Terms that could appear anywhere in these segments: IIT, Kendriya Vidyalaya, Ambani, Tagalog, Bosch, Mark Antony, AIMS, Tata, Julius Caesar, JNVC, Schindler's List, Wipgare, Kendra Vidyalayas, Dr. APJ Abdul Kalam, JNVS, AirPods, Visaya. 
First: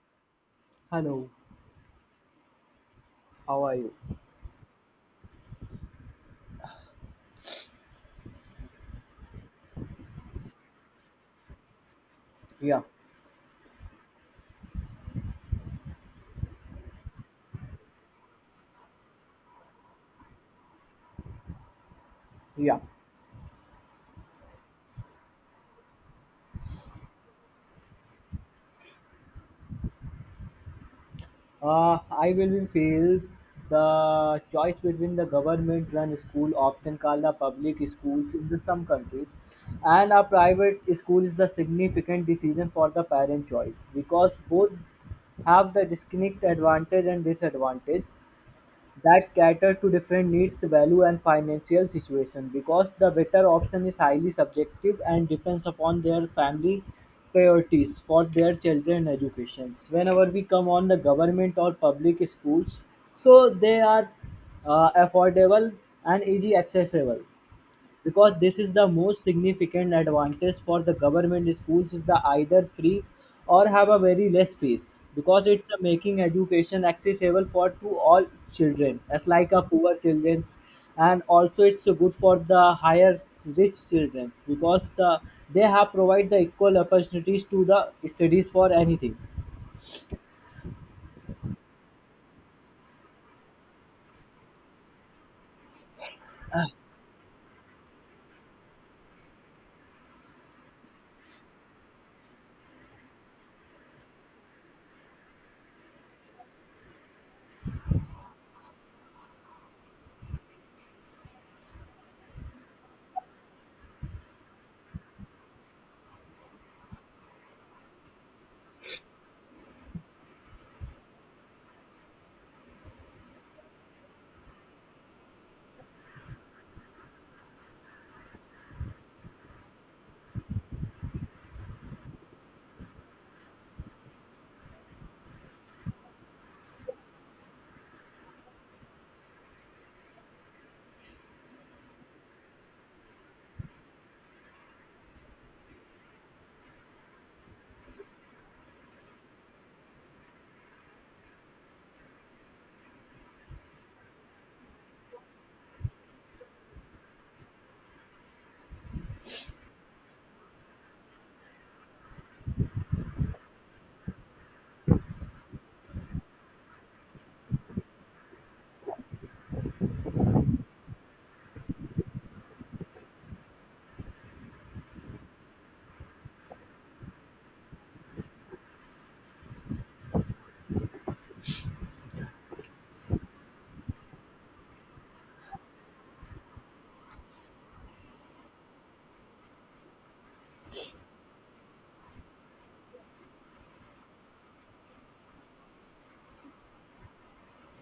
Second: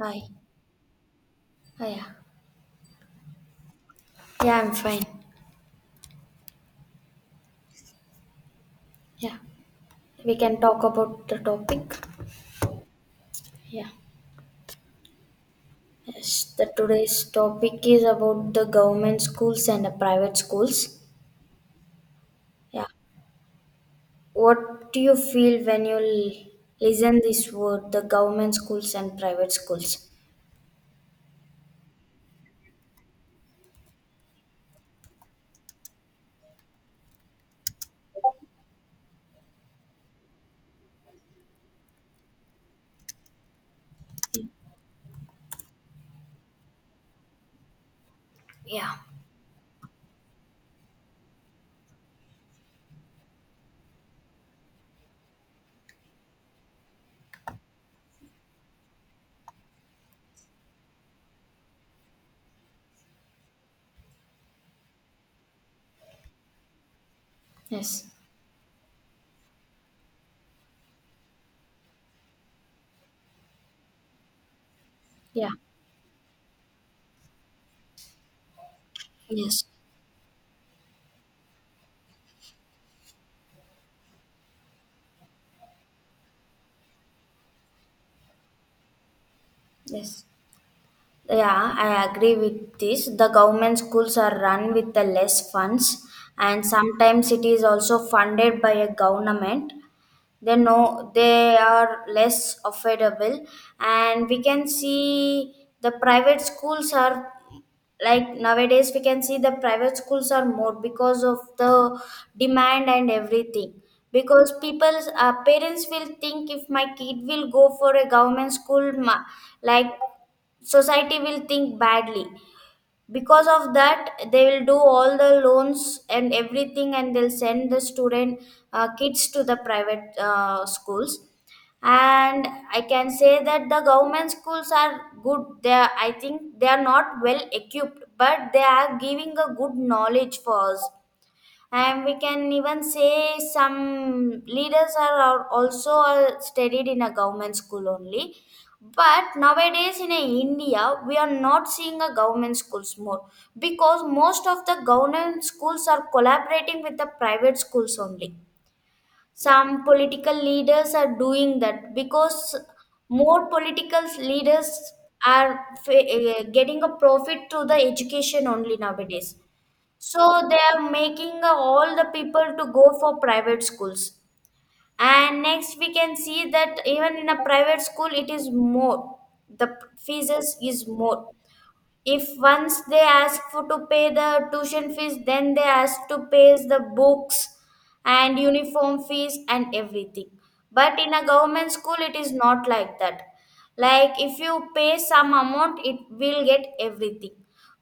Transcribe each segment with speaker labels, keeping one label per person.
Speaker 1: Hi.
Speaker 2: Hello,
Speaker 1: Hi. Yeah.
Speaker 2: how are you?
Speaker 1: Yeah, I'm fine. Yeah. We can talk about the topic.
Speaker 2: Yeah,
Speaker 1: Yeah. Yes. The today's topic is about the government schools and the private schools.
Speaker 2: yeah.
Speaker 1: Yeah. What do you feel when you listen this word, the government schools and private schools?
Speaker 2: I will be feels the choice between the government-run school, often called the public schools in the some countries, and a private school is the significant decision for the parent choice because both have the distinct advantage and disadvantage,
Speaker 1: Yeah.
Speaker 2: that cater to different needs, value, and financial situation because the better option is highly subjective and depends upon their family priorities for their children educations. Whenever we come on the government or public schools, so they are affordable and easy accessible
Speaker 1: Yes.
Speaker 2: because this is the most significant advantage for the government schools is the either free or have a very less fees because
Speaker 1: Yeah.
Speaker 2: it's a making education accessible for to all children as like a
Speaker 1: Yes.
Speaker 2: poor children. And also it's so good for the higher rich children because they have provide the equal opportunities to the studies for anything.
Speaker 1: Yes. Yeah, I agree with this. The government schools are run with the less funds, and sometimes it is also funded by a government. They know they are less affordable, and we can see the private schools are, like, nowadays we can see the private schools are more because of the demand and everything, because people's parents will think, if my kid will go for a government school, like, society will think badly. Because of that, they will do all the loans and everything, and they'll send the student, kids, to the private schools. And I can say that the government schools are good. They are, I think, they are not well equipped, but they are giving a good knowledge for us. And we can even say some leaders are also all studied in a government school only. But nowadays in a india we are not seeing a government schools more, because most of the government schools are collaborating with the private schools only. Some political leaders are doing that, because more political leaders are getting a profit to the education only nowadays. So they are making all the people to go for private schools. And next, we can see that even in a private school it is more. The fees is more. If once they ask for to pay the tuition fees, then they ask to pay the books and uniform fees and everything. But in a government school it is not like that. Like if you pay some amount, it will get everything.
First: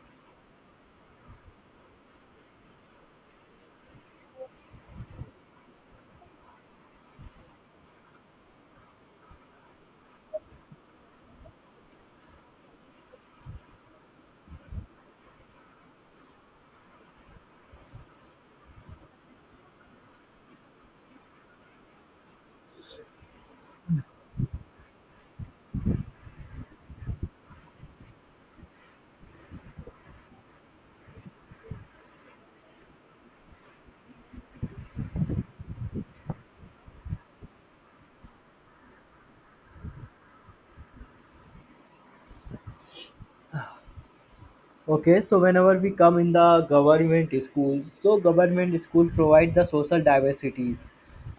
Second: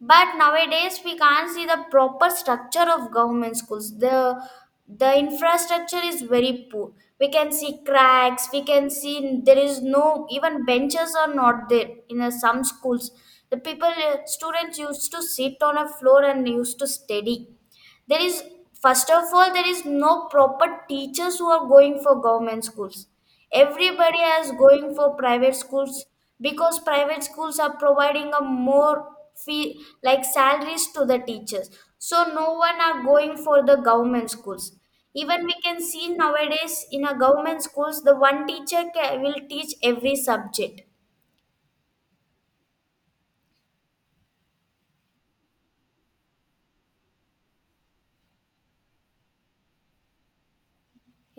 Speaker 1: But nowadays we can't see the proper structure of government schools. The infrastructure is very poor. We can see cracks, we can see there is no, even benches are not there in some schools. The people, students used to sit on a floor and used to study. There is, first of all, there is no proper teachers who are going for government schools. Everybody is going for private schools, because private schools are providing a more fee, like salaries to the teachers. So no one are going for the government schools. Even we can see nowadays in a government schools the one teacher ca will teach every subject.
Speaker 2: Okay, so whenever we come in the government schools, so government school provide the social diversities.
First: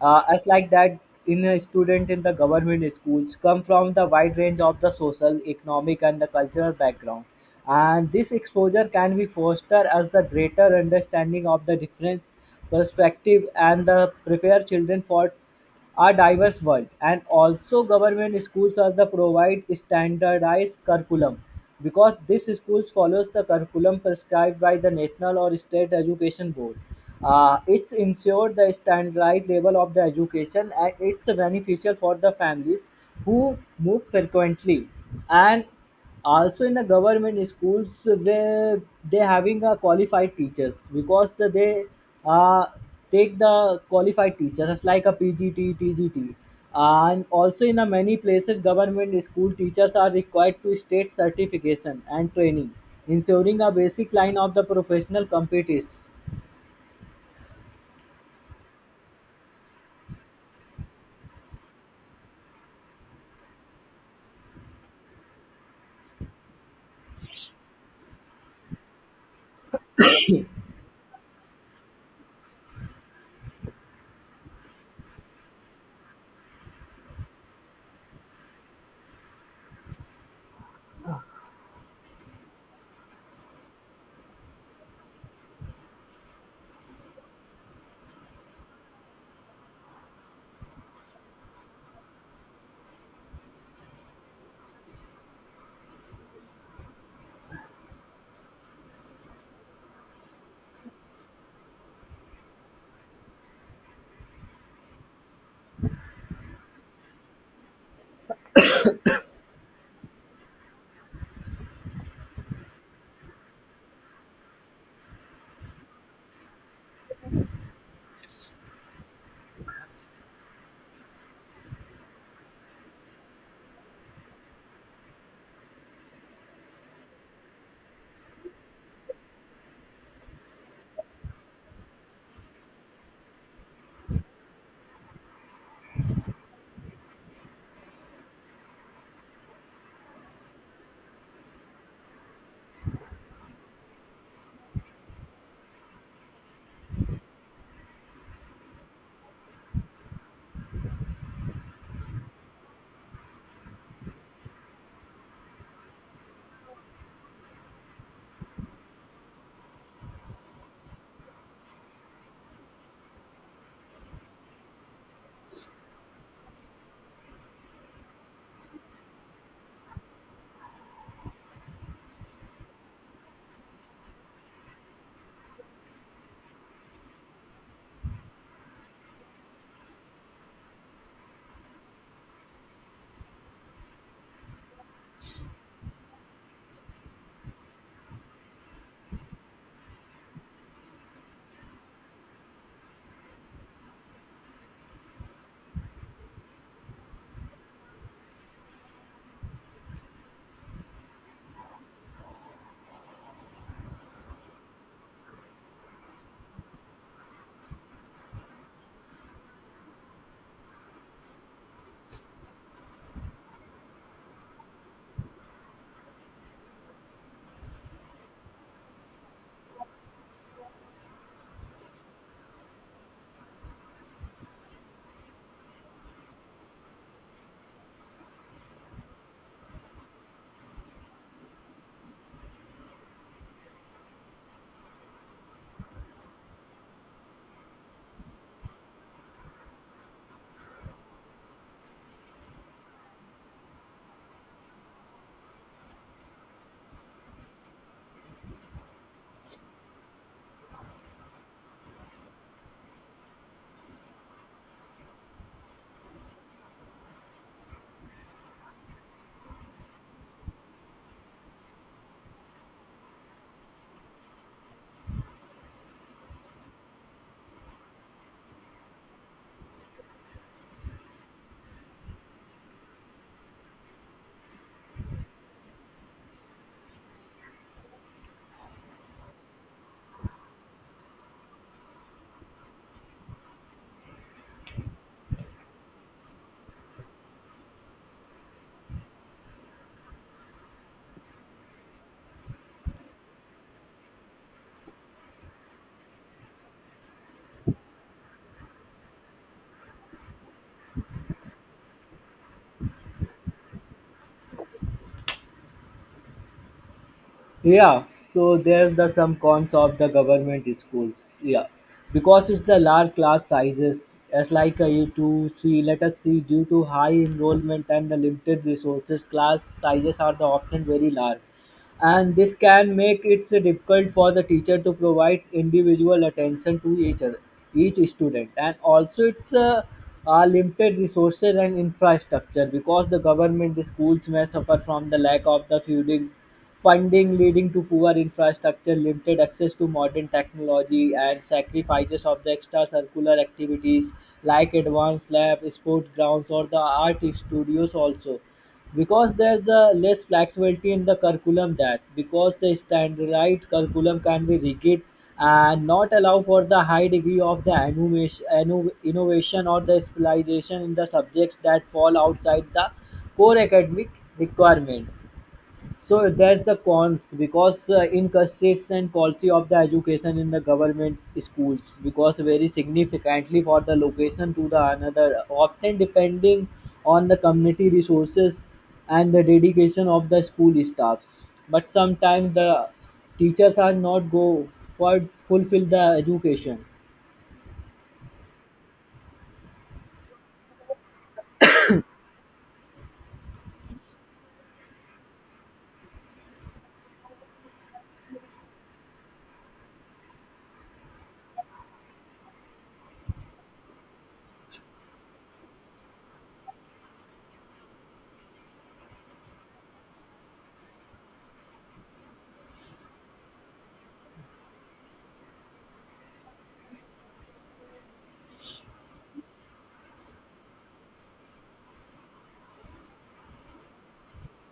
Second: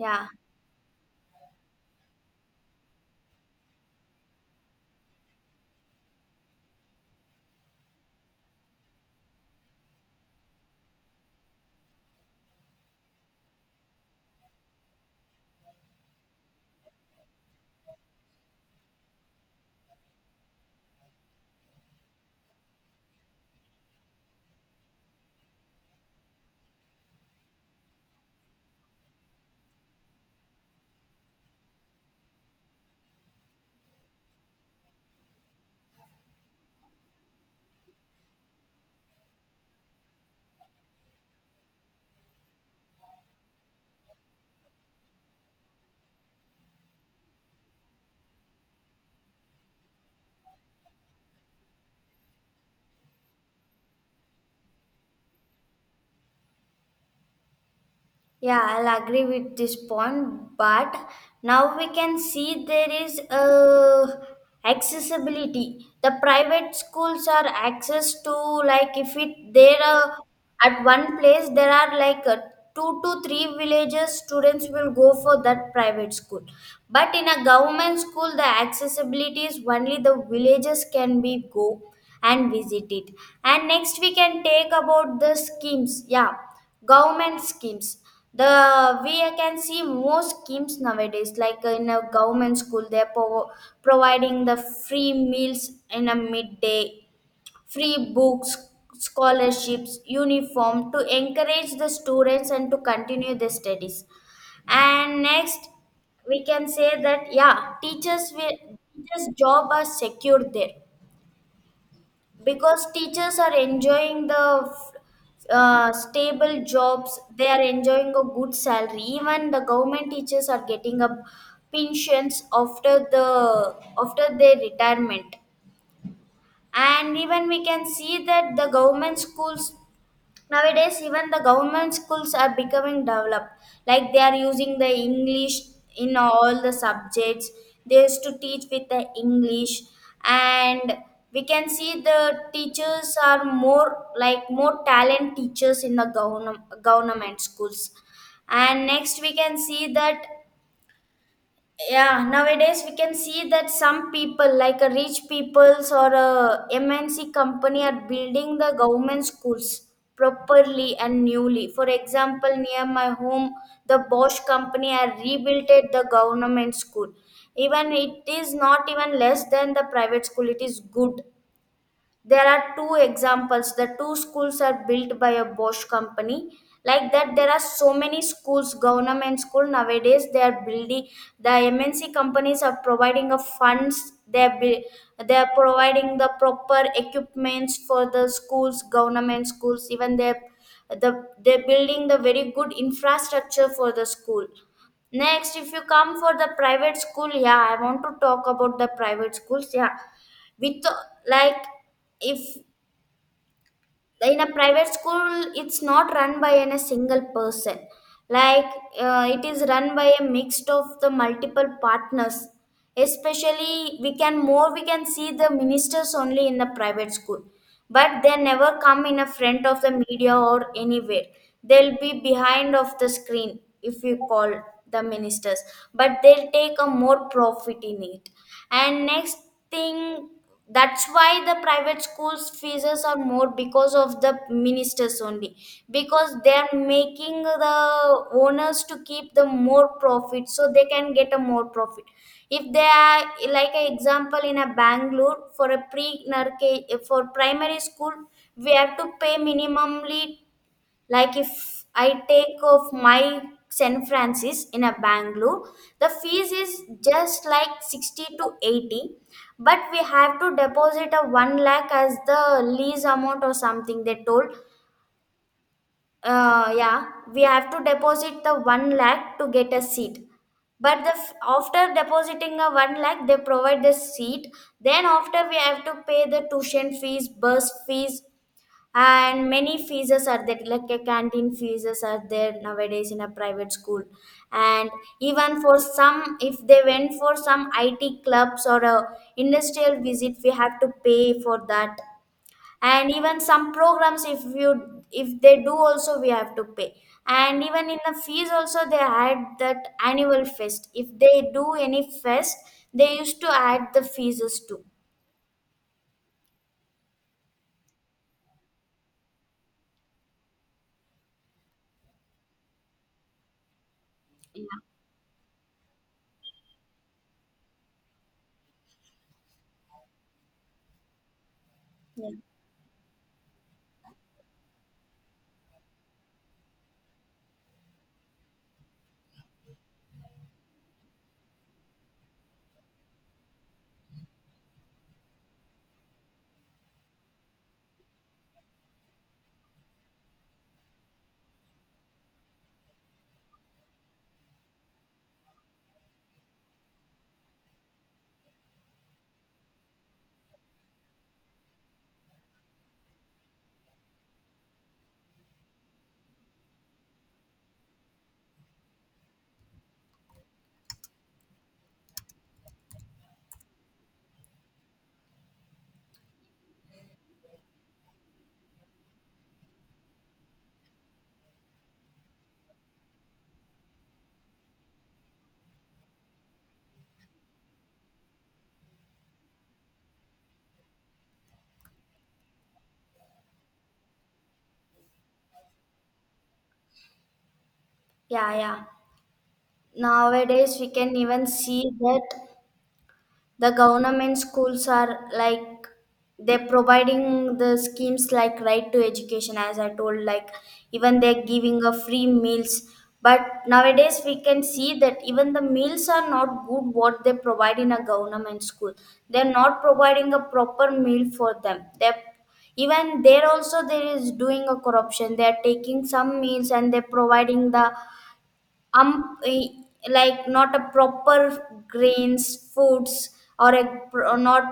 Speaker 2: As like that, in a student in the government schools come from the wide range of the social, economic, and the cultural background, and this exposure can be fostered as the greater understanding of the different perspective and the prepare children for are diverse world. And also government schools are the provide standardized curriculum because this schools follows the curriculum prescribed by the national or state education board. It's ensure the standardized level of the education and it's beneficial for the families who move frequently. And also in the government schools where they having a qualified teachers because they uh, take the qualified teachers, it's like a PGT TGT. And also in the many places government school teachers are required to state certification and training, ensuring a basic line of the professional competence.
Speaker 1: Yeah, I'll agree with this point. But now we can see there is accessibility. The private schools are access to, like, if it there are at one place, there are like two to three villages students will go for that private school. But in a government school, the accessibility is only the villages can be go and visit it. And next we can take about the schemes. Yeah, government schemes. The, we can see more schemes nowadays like in a government school they're providing the free meals in a midday, free books, scholarships, uniform, to encourage the students and to continue their studies. And next, we can say that, yeah, teachers will, teachers job are secure there, because teachers are enjoying the stable jobs. They are enjoying a good salary. Even the government teachers are getting a pensions after the after their retirement. And even we can see that the government schools, nowadays, even the government schools are becoming developed. Like they are using the English in all the subjects. They used to teach with the English, and we can see the teachers are more, like more talent teachers in the government schools. And next, we can see that, yeah, nowadays we can see that some people, like a rich peoples or a MNC company, are building the government schools properly and newly. For example, near my home, the Bosch company are rebuilt it the government school. Even it is not even less than the private school, it is good. There are two examples, the two schools are built by a Bosch company. Like that, there are so many schools, government school, nowadays they are building. The MNC companies are providing a funds, they are they are providing the proper equipments for the schools, government schools. Even they, they're building the very good infrastructure for the school. Next, if you come for the private school, yeah, I want to talk about the private schools. Yeah, with, like, if in a private school it's not run by a single person. Like, it is run by a mix of the multiple partners. Especially, we can more, we can see the ministers only in the private school, but they never come in a front of the media or anywhere. They'll be behind of the screen. If you call the ministers, but they'll take a more profit in it. And next thing, that's why the private schools fees are more, because of the ministers only, because they're making the owners to keep the more profit, so they can get a more profit if they are. Like an example, in a Bangalore, for a pre for primary school, we have to pay minimumly. Like, if I take off my San Francis in a Bangalore, the fees is just like 60 to 80, but we have to deposit a 1 lakh as the lease amount or something, they told. Yeah, we have to deposit the one lakh to get a seat. But the after depositing a one lakh, they provide the seat. Then after we have to pay the tuition fees, bus fees, and many fees are there. Like a canteen fees are there nowadays in a private school. And even for some, if they went for some IT clubs or a industrial visit, we have to pay for that. And even some programs, if you, if they do also, we have to pay. And even in the fees also they add that annual fest, if they do any fest they used to add the fees too.
Speaker 2: Yeah, so there's the some cons of the government schools. Yeah, because it's the large class sizes, as like au to U2C, let us see, due to high enrollment and the limited resources, class sizes are the often very large
Speaker 1: Yeah.
Speaker 2: and this can make it difficult for the teacher to provide individual attention to each other, each student. And also it's limited resources and infrastructure because the government the schools may suffer from the lack of the funding leading to poor infrastructure, limited access to modern technology and sacrifices of the extracurricular activities like advanced lab sport grounds or the art studios. Also because there's the less flexibility in the curriculum that because the standardized curriculum can be rigid and not allow for the high degree of the innovation or the specialization in the subjects that fall outside the core academic requirement. So that's the cons because inconsistent quality of the education in the government schools because vary significantly for the location to the another, often depending on the community resources and the dedication of the school staffs. But sometimes the teachers are not go for fulfill the education.
Speaker 1: Yeah, nowadays we can even see that the government schools are, like, they're providing the schemes like right to education, as I told. Like, even they're giving a free meals, but nowadays we can see that even the meals are not good what they provide in a government school. They're not providing a proper meal for them. They're, even there also there is doing a corruption. They are taking some meals and they're providing the um eh, like not a proper grains foods, or a not,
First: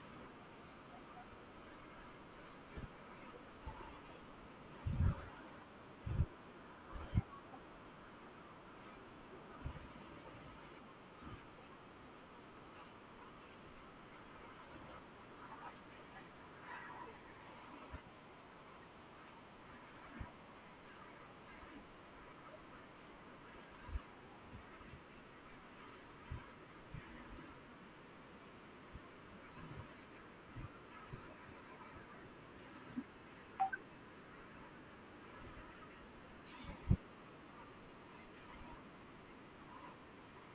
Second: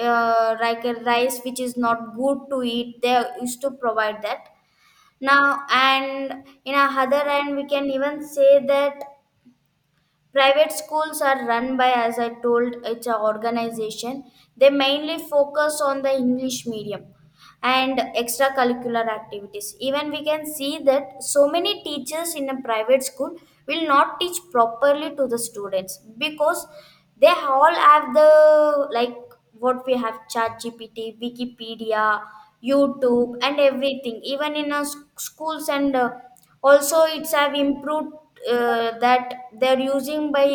Speaker 1: like a rice which is not good to eat, they used to provide that now. And in a other end, we can even say that private schools are run by, as I told, it's an organization. They mainly focus on the english medium and extracurricular activities. Even we can see that so many teachers in a private school will not teach properly to the students, because they all have the, like, what we have, chat GPT, Wikipedia, YouTube and everything. Even in our schools, and also it's have improved, that they're using by,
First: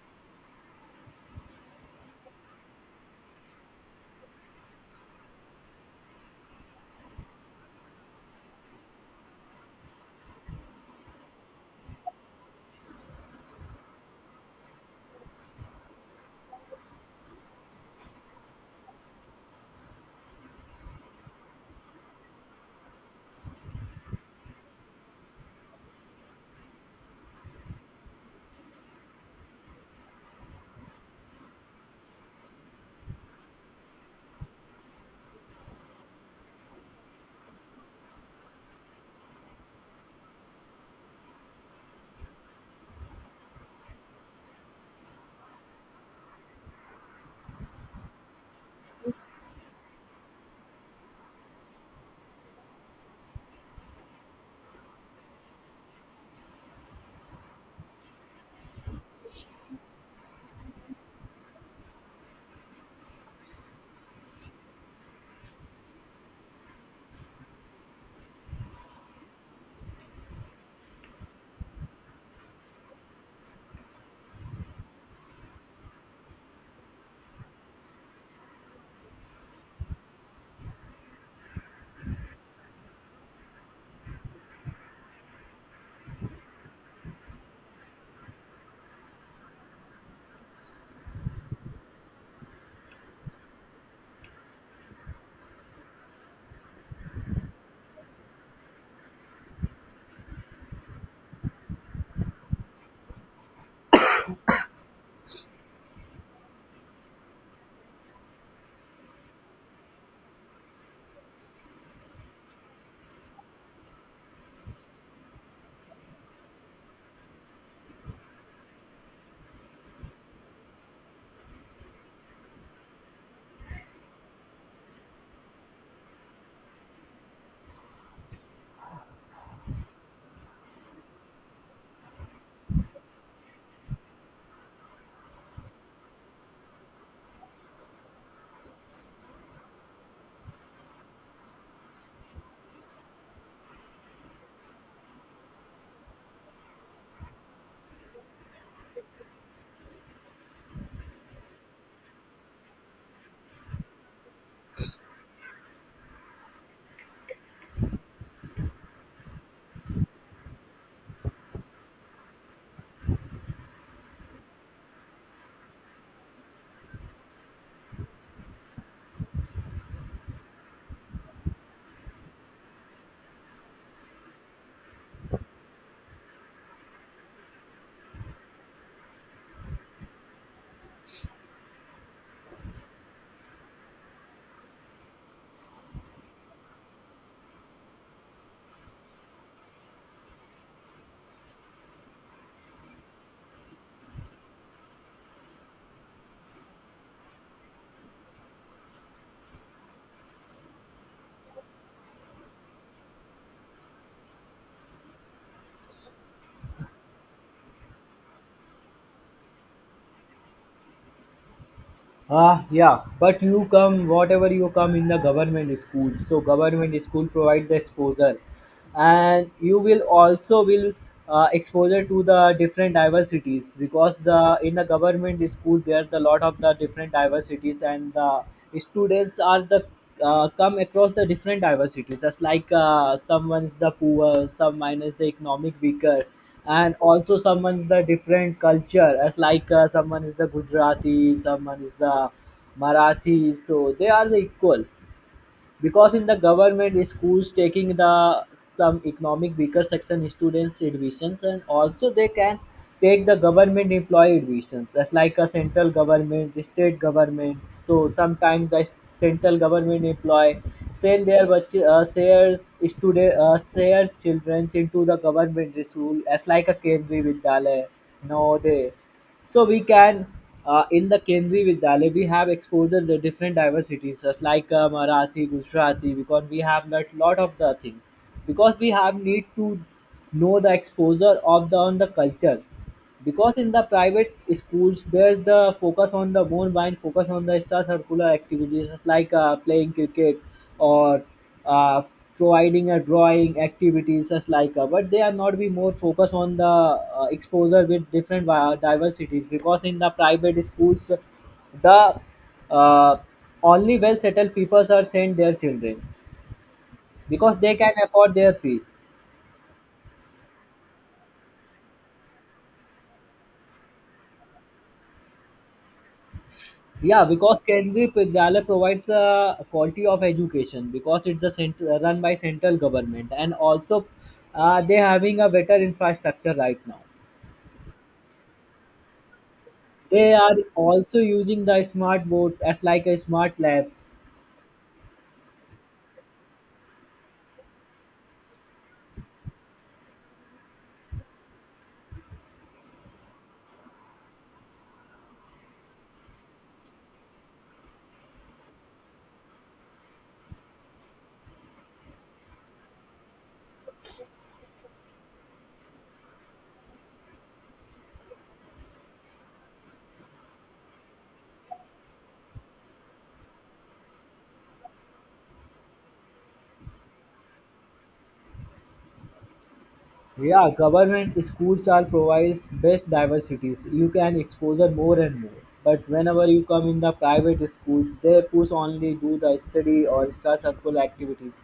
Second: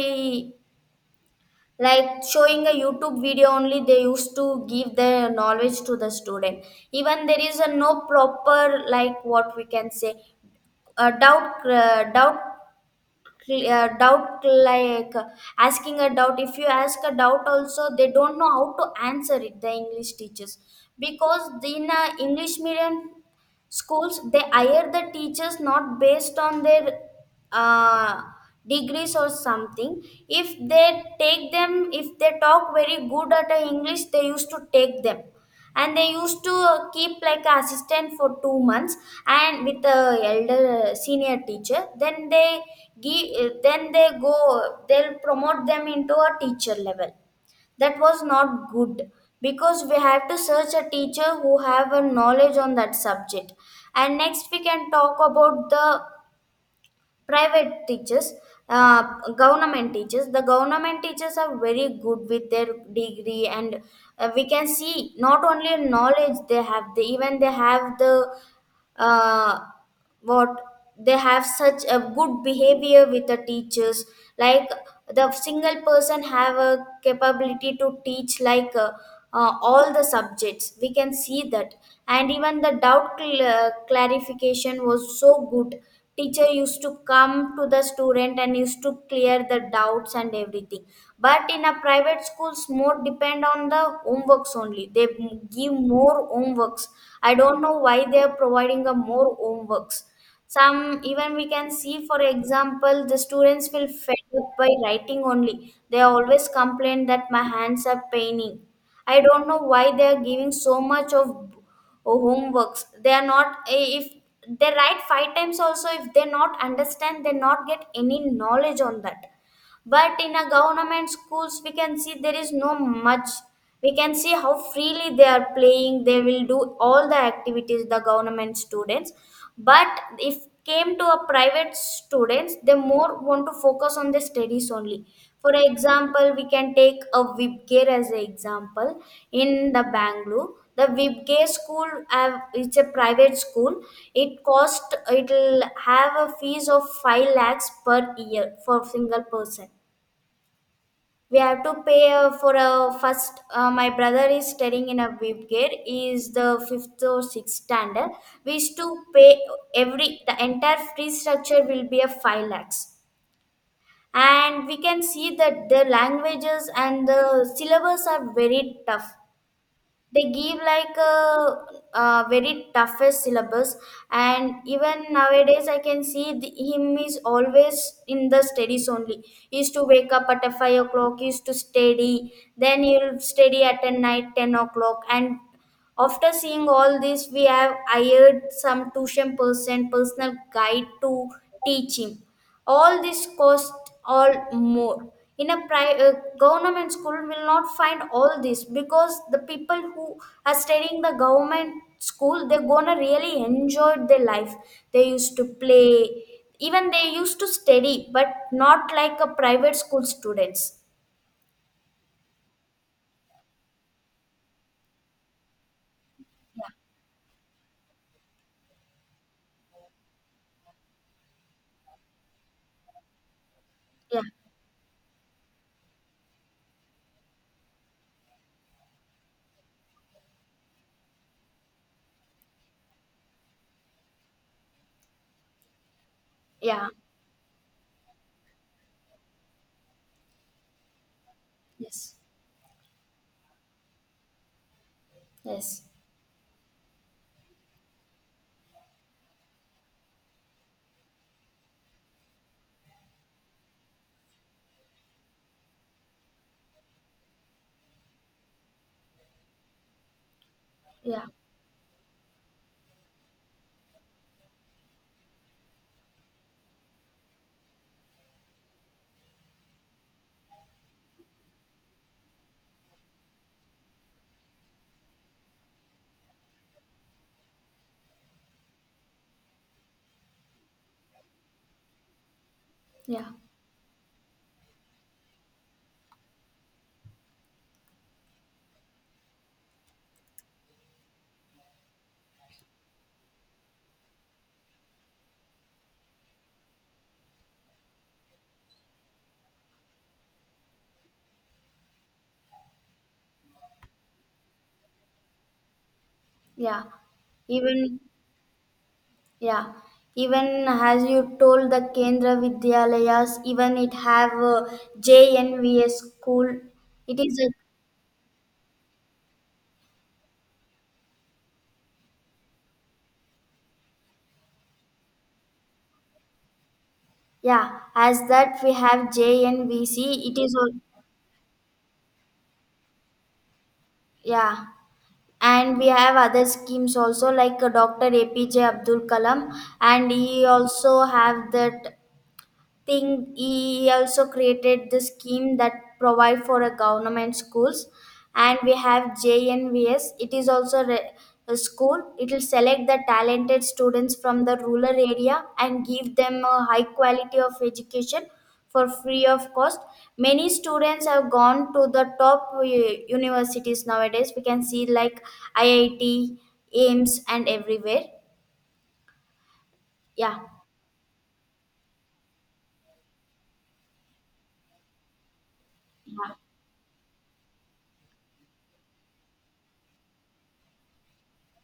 Speaker 1: like, showing a YouTube video only, they used to give the knowledge to the student. Even there is a no proper, like, what we can say, a doubt, doubt, like, asking a doubt. If you ask a doubt also, they don't know how to answer it, the english teachers. Because in a english medium schools, they hire the teachers not based on their uh, degrees or something. If they take them, if they talk very good at a english, they used to take them. And they used to keep like a assistant for 2 months, and with the elder senior teacher, then they give, then they go, they'll promote them into a teacher level. That was not good, because we have to search a teacher who have a knowledge on that subject. And next, we can talk about the private teachers, uh, government teachers. The government teachers are very good with their degree, and we can see not only knowledge they have, they even they have the uh, what they have such a good behavior with the teachers. Like, the single person have a capability to teach, like all the subjects, we can see that. And even the doubt clarification was so good. Teacher used to come to the student and used to clear the doubts and everything. But in a private schools, more depend on the homeworks only. They give more homeworks. I don't know why they are providing a more homeworks. Some, even we can see, for example, the students will fed up by writing only. They always complain that my hands are paining. I don't know why they are giving so much of Or homeworks, they are not, if they write five times also, if they not understand, they not get any knowledge on that. But in a government schools, we can see there is no much. We can see how freely they are playing. They will do all the activities, the government students. But if came to a private students, they more want to focus on the studies only. For example, we can take a Wipgare as an example in the Bangalore. The Wipgare school, have, it's a private school. It cost, it'll have a fees of 5 lakhs per year for single person. We have to pay for a first. My brother is studying in a Wipgare. He is the fifth or sixth standard. We used to pay, every the entire fee structure will be a five lakhs. And we can see that the languages and the syllabus are very tough. They give like a very toughest syllabus. And even nowadays, I can see the, him is always in the studies only. He used to wake up at a 5 o'clock. He used to study, then he'll study at a night 10 o'clock. And after seeing all this, we have hired some tuition person, personal guide to teach him. All this cost all more. In a government school, will not find all this, because the people who are studying the government school, they're gonna really enjoy their life. They used to play, even they used to study, but not like a private school students.
Speaker 2: Ah, yeah, but you come, whatever you come in the government school. So government school provide the exposure, and you will also will exposure to the different diversities because
Speaker 1: Yeah,
Speaker 2: the in the government school there's a lot of the different diversities and the students are the come across the different diversities. Just like someone's the poor, some minus the economic weaker,
Speaker 1: yeah,
Speaker 2: and also someone's the different culture as like someone is the Gujarati, someone is the
Speaker 1: yes,
Speaker 2: Marathi, so they are the equal
Speaker 1: yes,
Speaker 2: because in the government schools taking the some economic weaker section students admissions. And also they can take the government employee admissions just like a central government, the state government. So sometimes the central government employee
Speaker 1: yeah,
Speaker 2: send their shares student share children into the government school as like a Kendri Vidyalay nowadays. So we can, in the Kendri Vidyalaya, we have exposure to different diversities, such like Marathi, Gujarati, because we have learnt lot of the thing. Because we have need to know the exposure of the on the culture.
Speaker 1: yeah.
Speaker 2: Because in the private schools, there's the focus on the more mind focus on the extra circular activities just like playing cricket or uh, providing a drawing activities such like but they are not be more focused on the exposure with different diversities because in the private schools the uh, only well settled people are sent their children
Speaker 1: Yeah,
Speaker 2: because they can
Speaker 1: even,
Speaker 2: afford their fees.
Speaker 1: yeah, even as you told the Kendra Vidyalayas, even it have JNVS school. It
Speaker 2: Yeah,
Speaker 1: is a
Speaker 2: because Kendriya Vidyalaya provides a quality of education because it's the run by central government. And also they having a better infrastructure right now.
Speaker 1: Yeah. As that we have JNVC.
Speaker 2: They
Speaker 1: It is
Speaker 2: are
Speaker 1: al-
Speaker 2: also using the smart board as like a smart labs.
Speaker 1: yeah, and we have other schemes also like Dr. APJ Abdul Kalam, and he also have that, think he also created the scheme that provide for a government schools. And we have JNVS, it is also a school. It will select the talented students from the rural area and give them a high quality of education for free of cost. Many students have gone to the top universities. Nowadays we can see like IIT, Aims, and everywhere. Yeah,
Speaker 2: Yeah, government school chart provides best diversities. You can exposure more and more. But
Speaker 1: yeah,
Speaker 2: whenever you come in the private schools, they push only do the study or star circle activities.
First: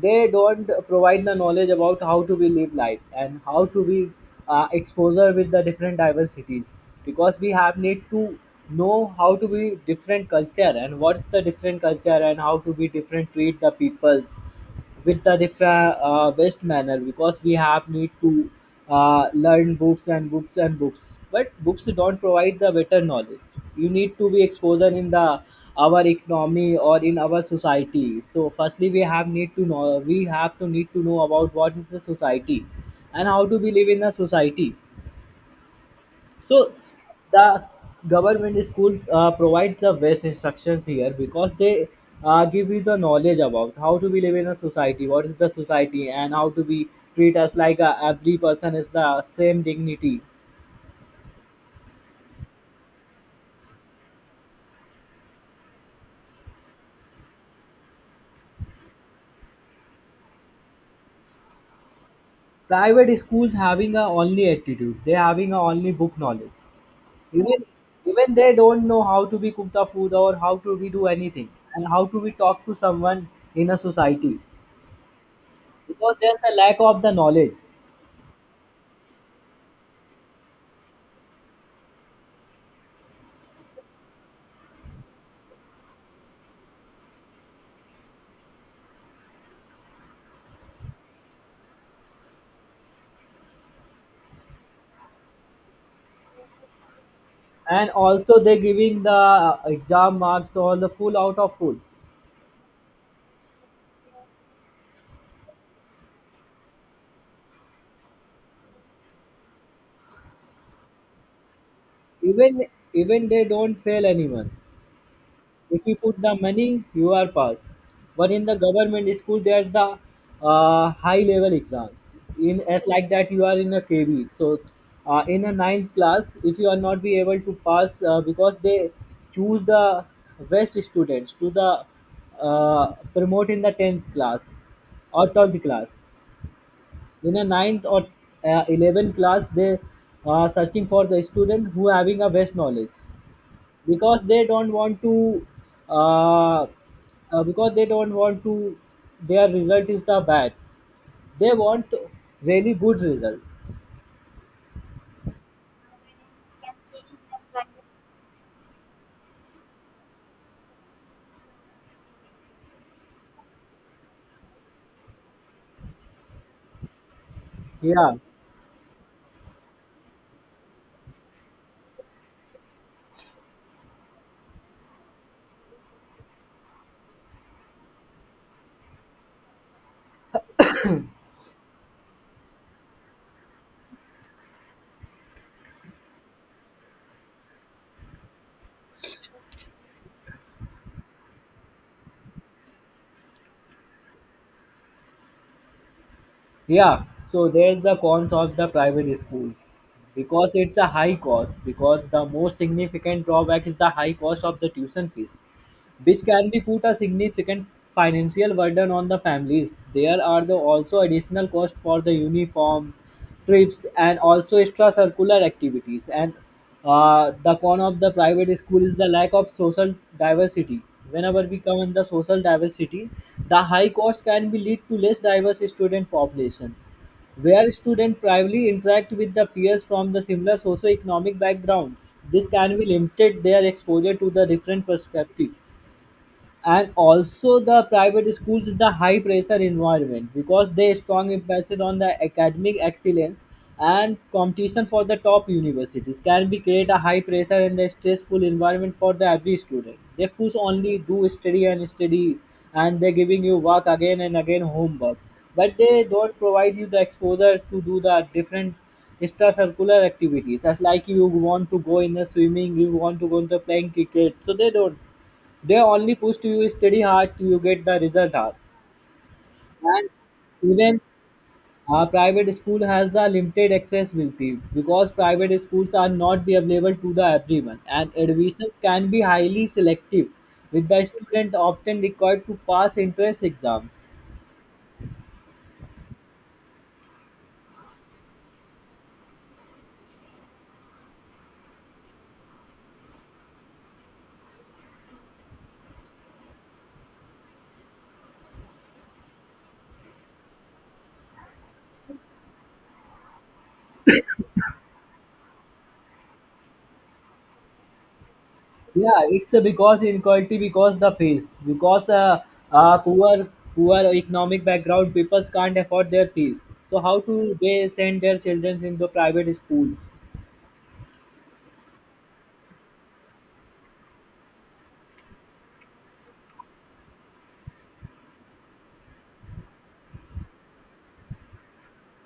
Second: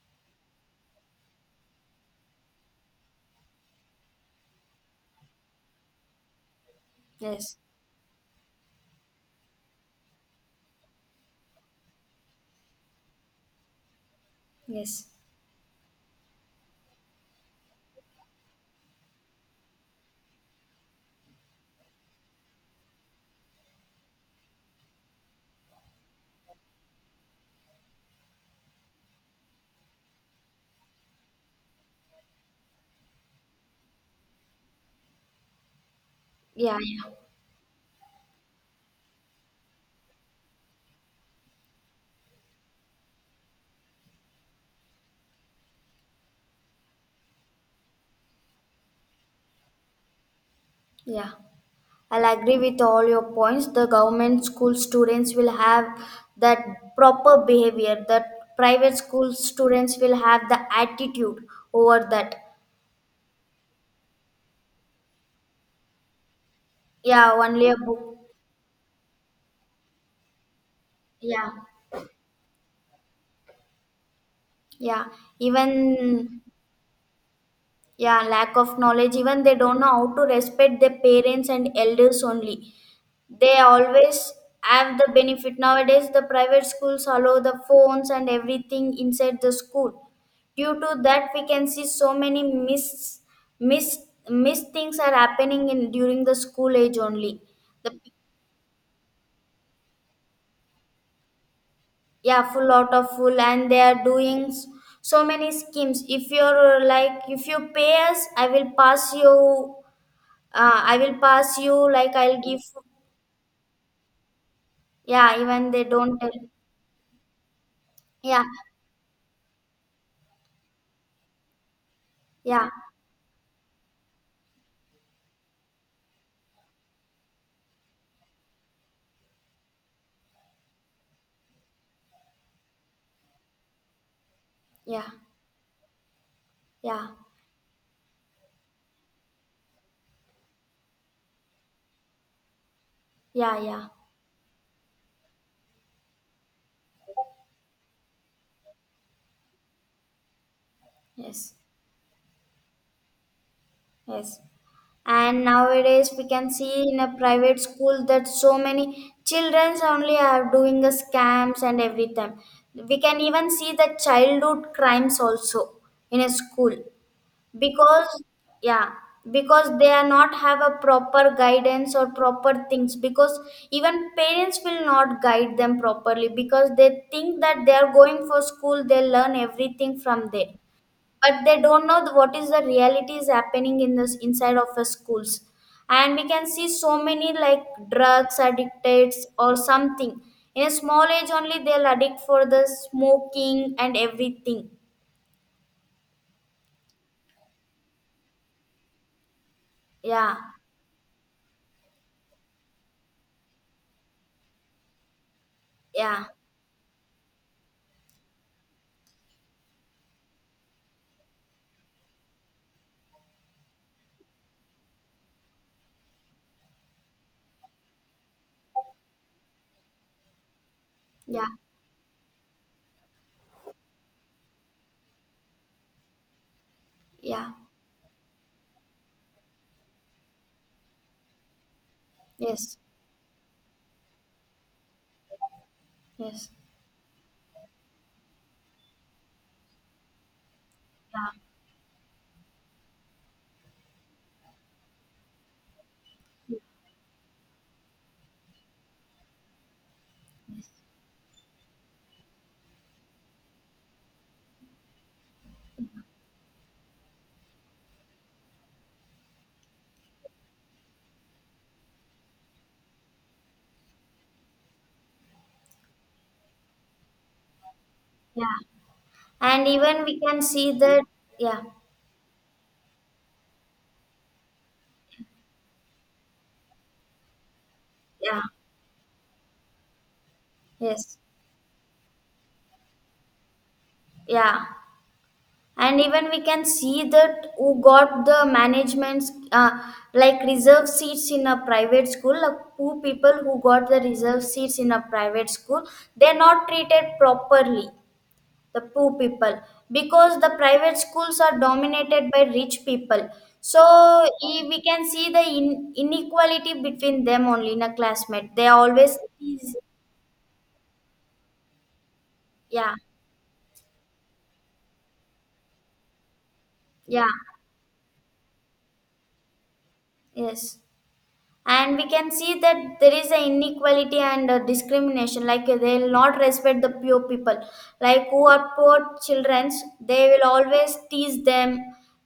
Speaker 2: They don't provide the knowledge about how to be live life and how to be exposure with the different diversities. Because we
Speaker 1: yes,
Speaker 2: have need to know how to be different culture and what's the different culture and how to be different treat the peoples
Speaker 1: yes,
Speaker 2: with the different best manner because we have need to learn books and books and books, but books don't provide the better knowledge. You need to be exposed in the our economy or in our society. So firstly we have need to know, we have to need to know about what is the society and how to be live in a society. So
Speaker 1: yeah, yeah,
Speaker 2: the government school provides the best instructions here because they give you the knowledge about how to be live in a society, what is the society, and how to be treat us like every person is the same dignity.
Speaker 1: yeah. I'll agree with all your points. The government school students will have that proper behavior, that private school students will have the attitude over that.
Speaker 2: Private schools having a only attitude, they having a only book knowledge.
Speaker 1: Yeah,
Speaker 2: Even
Speaker 1: only a book.
Speaker 2: even they don't know how to be cook the food or how to be do anything
Speaker 1: Yeah,
Speaker 2: and how to be talk to someone in a society
Speaker 1: yeah.
Speaker 2: because there's
Speaker 1: Even,
Speaker 2: a lack of the knowledge.
Speaker 1: yeah, lack of knowledge. Even they don't know how to respect their parents and elders only. They always have the benefit. Nowadays the private schools allow the phones and everything inside the school. Due to that we can see so many miss miss things are happening in during the school age only.
Speaker 2: And
Speaker 1: The,
Speaker 2: also they're giving the exam marks or the full out of full.
Speaker 1: yeah, full lot of full, and they are doing so many schemes. If you're like, if you pay us, I will pass you. I will pass you, like I'll give.
Speaker 2: Even even they don't fail anyone.
Speaker 1: Yeah, even
Speaker 2: If
Speaker 1: they
Speaker 2: you
Speaker 1: don't
Speaker 2: put
Speaker 1: tell.
Speaker 2: the money you are pass, but
Speaker 1: Yeah,
Speaker 2: in the government school there's the high level exams in
Speaker 1: yeah,
Speaker 2: as like that you are in a KV. So in a ninth class if you are not be able to pass because they choose the best students to the promote in the 10th class
Speaker 1: yeah,
Speaker 2: or 12th class.
Speaker 1: yeah.
Speaker 2: In a ninth or 11th class they are searching for the student who having a best knowledge
Speaker 1: Yeah, yeah,
Speaker 2: because they don't want to uh, because they don't want to their result is the bad, they
Speaker 1: yes,
Speaker 2: want really good result.
Speaker 1: yes. And nowadays we can see in a private school that so many children only are doing the scams and everything. We can even see the childhood crimes also in a school,
Speaker 2: Yeah,
Speaker 1: because, yeah, because they are not have a proper guidance or proper things. Because even parents will not guide them properly, because they think that they are going for school, they learn everything from there. But they don't know what is the reality is happening in this inside of the schools. And we can see so many like drugs addicted or something. In a small age only they'll addict for the smoking and everything.
Speaker 2: yeah, so there's the cons of the private schools
Speaker 1: Yeah,
Speaker 2: because it's a high cost because the most significant drawback is the high cost of the tuition fees, which
Speaker 1: yeah,
Speaker 2: can be put a significant financial burden on the families. There are the also additional costs for the uniform, trips, and also extracurricular activities. And the con of the private school is the lack of social diversity. Whenever
Speaker 1: yeah,
Speaker 2: we come in the social diversity, the high cost can be lead to less diverse student population
Speaker 1: yeah,
Speaker 2: where students primarily interact with the peers from the similar socioeconomic backgrounds. This
Speaker 1: yes,
Speaker 2: can be limited their exposure to the different perspective.
Speaker 1: yes,
Speaker 2: And also the private schools is the high pressure environment because they strong
Speaker 1: yeah,
Speaker 2: emphasis on the academic excellence and competition for the top universities can be create a high pressure and a stressful environment for the every student. They push only do study and study, and they're giving you work again and again homework, but they don't provide you the exposure to do the different extracurricular activities. That's like you want to go in the swimming, you want to go into playing cricket, so they don't, they only push you study hard till you get the result hard.
Speaker 1: yeah, and even
Speaker 2: And
Speaker 1: we can see that,
Speaker 2: even
Speaker 1: yeah,
Speaker 2: private school has the limited accessibility because private schools are not be available to the everyone and
Speaker 1: yeah,
Speaker 2: admissions can be highly selective with the
Speaker 1: yes,
Speaker 2: student often required to pass entrance exams.
Speaker 1: yeah, and even we can see that who got the management's like reserve seats in a private school, like who people who got the reserve seats in a private school, they're not treated properly, the poor people, because the private schools are dominated by rich people. So we can see the inequality between them only in a classmate, they always,
Speaker 2: Yeah, it's a because inequality because the fees because
Speaker 1: yeah,
Speaker 2: uh, poor poor economic background people can't afford their fees. So how
Speaker 1: yeah,
Speaker 2: to they send their children in the private schools?
Speaker 1: yes. And we can see that there is an inequality and a discrimination, like they will not respect the poor people, like who are poor children, they will always tease them.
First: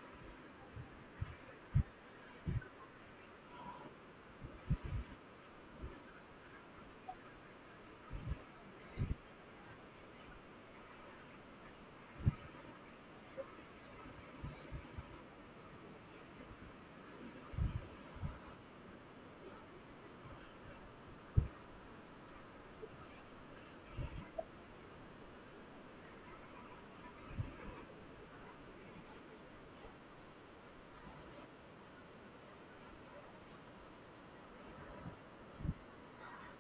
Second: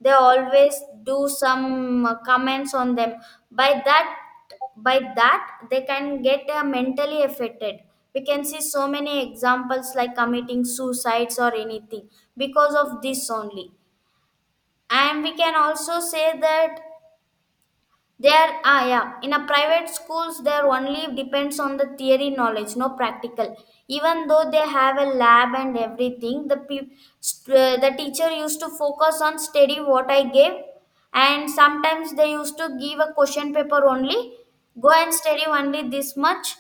Speaker 1: They always do some comments on them. By that by that they can get mentally affected. We can see so many examples like committing suicides or anything because of this only. And we can also say that yeah. In a private schools, there only depends on the theory knowledge, no practical. Even though they have a lab and everything, the the teacher used to focus on study what I gave, and sometimes they used to give a question paper only. Go and study only this much.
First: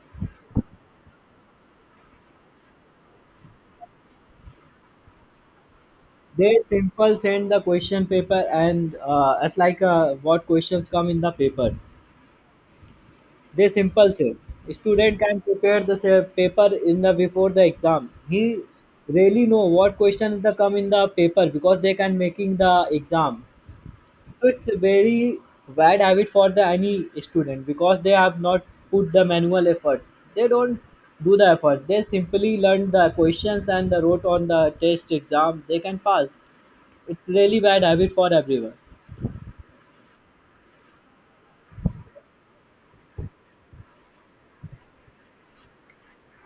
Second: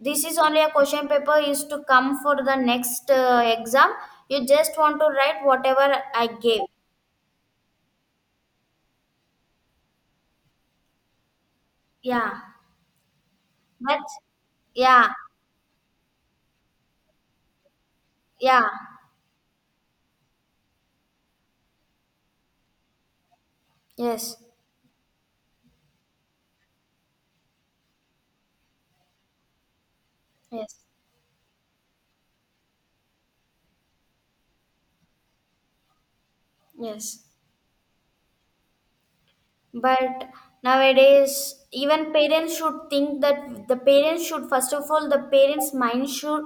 Speaker 1: This is only a question paper is to come for the next exam. You just want to write whatever I gave.
Speaker 2: They simple send the question paper and as like what questions come in the paper.
Speaker 1: Yeah,
Speaker 2: They
Speaker 1: but
Speaker 2: simple say
Speaker 1: yeah,
Speaker 2: student can prepare the paper in the before the exam. He
Speaker 1: yeah,
Speaker 2: really know what questions the come in the paper because they can making the exam.
Speaker 1: yes.
Speaker 2: So it's a very bad habit for the any student because they have not put the manual efforts. They don't
Speaker 1: Yes,
Speaker 2: do the effort. They simply learn the questions and the wrote on the test exam. They can pass.
Speaker 1: yes.
Speaker 2: It's really bad habit for everyone.
Speaker 1: But nowadays, even parents should think that the parents should, first of all, the parents' mind should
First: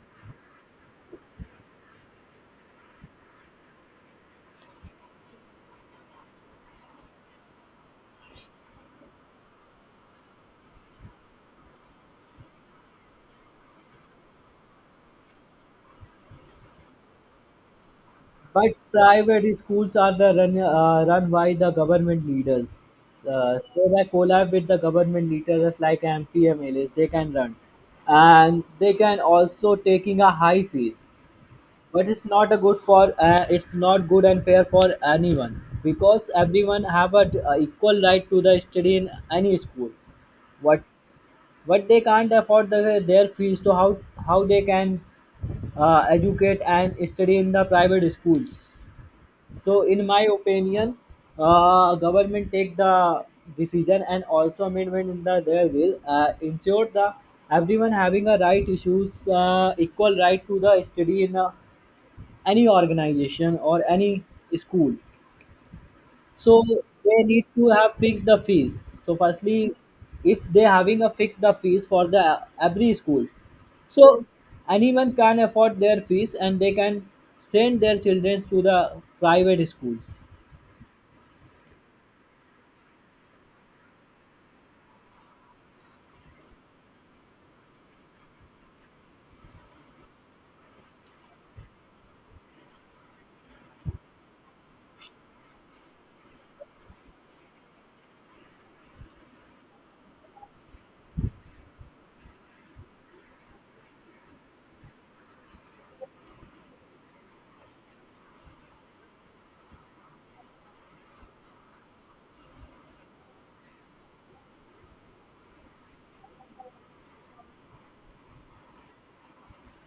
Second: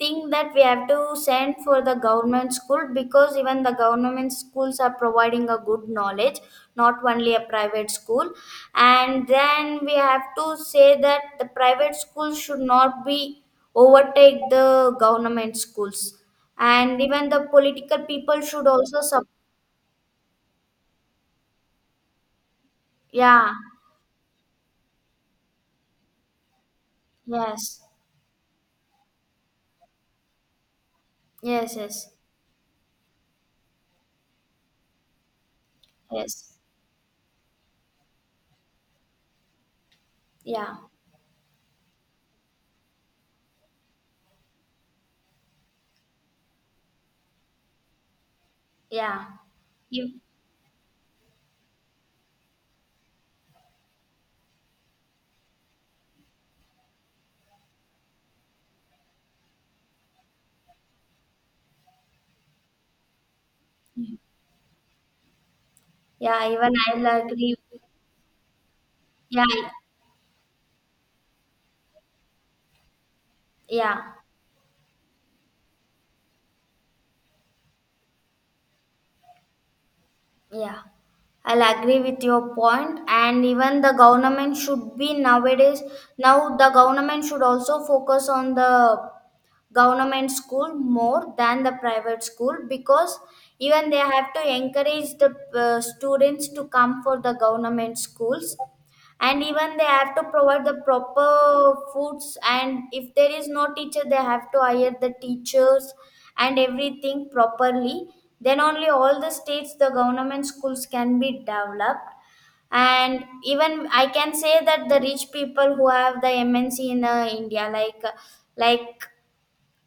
Speaker 1: think that we have to send for the government school, because even the government schools are providing a good knowledge, not only a private school. And then we have to say that the private schools should not be overtake the government schools. And even the political people should
Speaker 2: But
Speaker 1: also,
Speaker 2: private schools are the run by the government leaders.
Speaker 1: yeah.
Speaker 2: So they collab with the government leaders just like MPMLAs. They can run,
Speaker 1: Yes,
Speaker 2: and they can also taking a high fees.
Speaker 1: yes, yes,
Speaker 2: But it's not a good for it's not good and fair for anyone because
Speaker 1: yes.
Speaker 2: everyone have a equal right to the study in any school.
Speaker 1: Yeah,
Speaker 2: What what they can't afford the, their fees to how they can educate and study in the private schools.
Speaker 1: yeah.
Speaker 2: So in
Speaker 1: You,
Speaker 2: my opinion, government take the decision and also amendment in the their will ensure the everyone having a right issues, equal right to the study in any organization or any school.
Speaker 1: yeah,
Speaker 2: So
Speaker 1: even I'll
Speaker 2: they need
Speaker 1: agree.
Speaker 2: to have fixed the fees. So
Speaker 1: Yeah,
Speaker 2: firstly, if they having a fixed the fees for the every school,
Speaker 1: yeah,
Speaker 2: so anyone can afford their fees and they can send their children to the private schools.
Speaker 1: yeah. I'll agree with your point, and even the government should be nowadays. Now, the government should also focus on the government school more than the private school, because even they have to encourage the students to come for the government schools. And even they have to provide the proper foods, and if there is no teacher, they have to hire the teachers and everything properly. Then only all the states, the government schools can be developed. And even I can say that the rich people who have the MNC in India, like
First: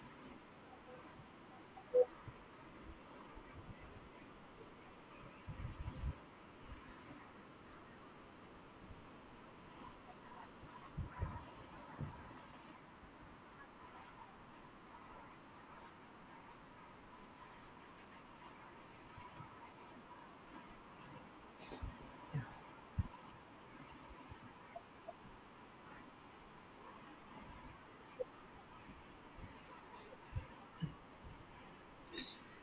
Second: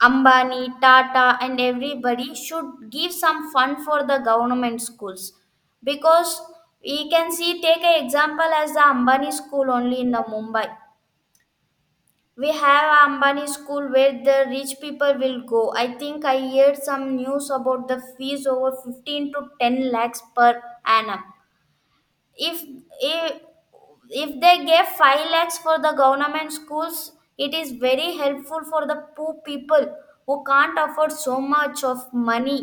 Speaker 1: Ambani, Tata, and everybody should give some fund for the government schools. Because we can see, take an example as the Ambani school only in the Mumbai. We have Ambani school where the rich people will go. I think I heard some news about the fees over 15 to 10 lakhs per annum. If if if they gave 5 lakhs for the government schools, it is very helpful for the poor people who can't afford so much of money.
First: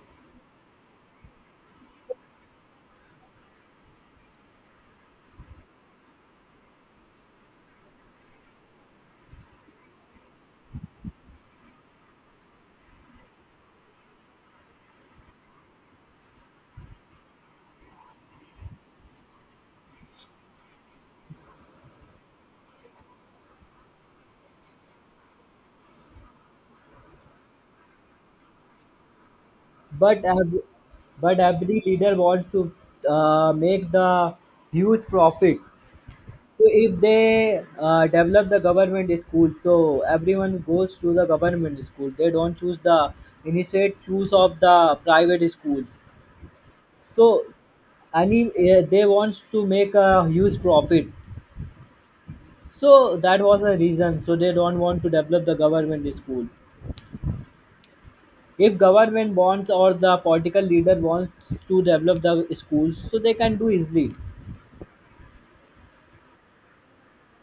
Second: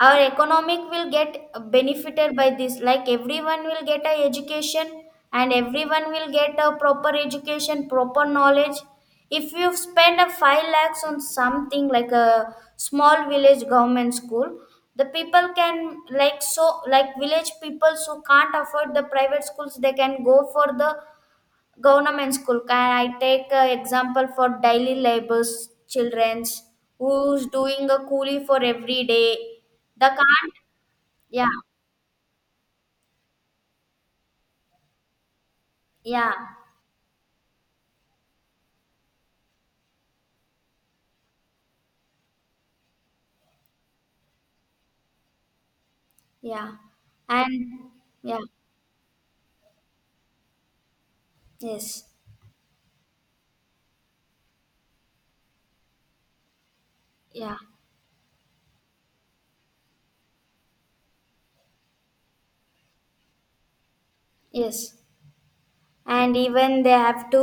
Speaker 1: Our economic will get benefited by this, like everyone will get a education, and everyone will get a proper education, proper knowledge. If you spend a 5 lakhs on something like a small village government school, the people can, like village people who can't afford the private schools, they can go for the government school. Can I take example for daily labors childrens who's doing a coolie for every day? The
Speaker 2: But
Speaker 1: can't,
Speaker 2: ev- but
Speaker 1: yeah,
Speaker 2: every leader wants to make the huge profit.
Speaker 1: yeah,
Speaker 2: So if they develop the government school, so everyone goes to the government school. They don't choose the initiate choose of the private schools.
Speaker 1: yeah,
Speaker 2: So,
Speaker 1: and yeah,
Speaker 2: they want to make a huge profit.
Speaker 1: yes,
Speaker 2: So that was the reason. So they don't want to develop the government school.
Speaker 1: yeah,
Speaker 2: If government wants or the political leader wants to develop the schools, so they can do easily.
Speaker 1: yes. And even they have to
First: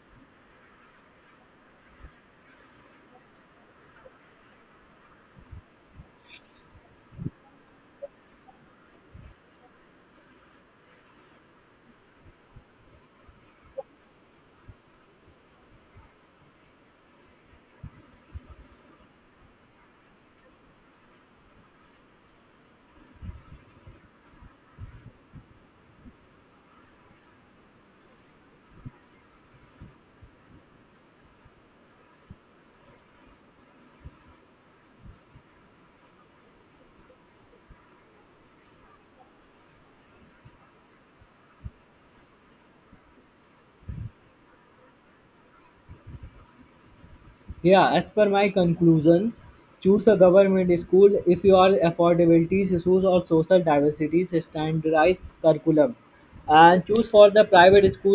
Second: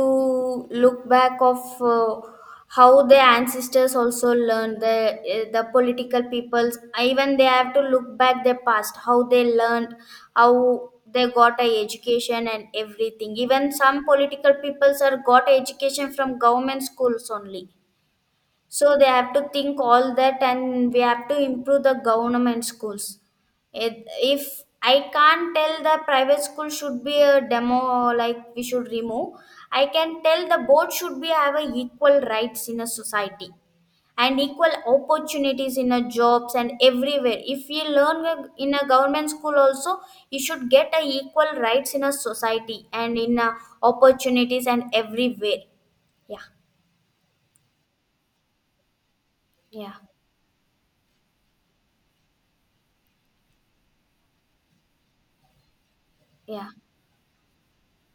Speaker 1: look back of how their ancestors also learned the political peoples, even they have to look back their past, how they learned, how they got a education and everything. Even some political peoples are got education from government schools only. So they have to think all that, and we have to improve the government schools. It, if I can't tell the private school should be a demo, like we should remove, I can tell the both should be have a equal rights in a society and equal opportunities in a jobs and everywhere. If you learn in a government school also, you should get a equal rights in a society and in a opportunities and everywhere. Yeah,
Speaker 2: Yeah, as per my conclusion,
Speaker 1: yeah,
Speaker 2: choose a government school if you are affordability issues or social diversity standardized curriculum,
Speaker 1: yeah.
Speaker 2: and choose for the private school.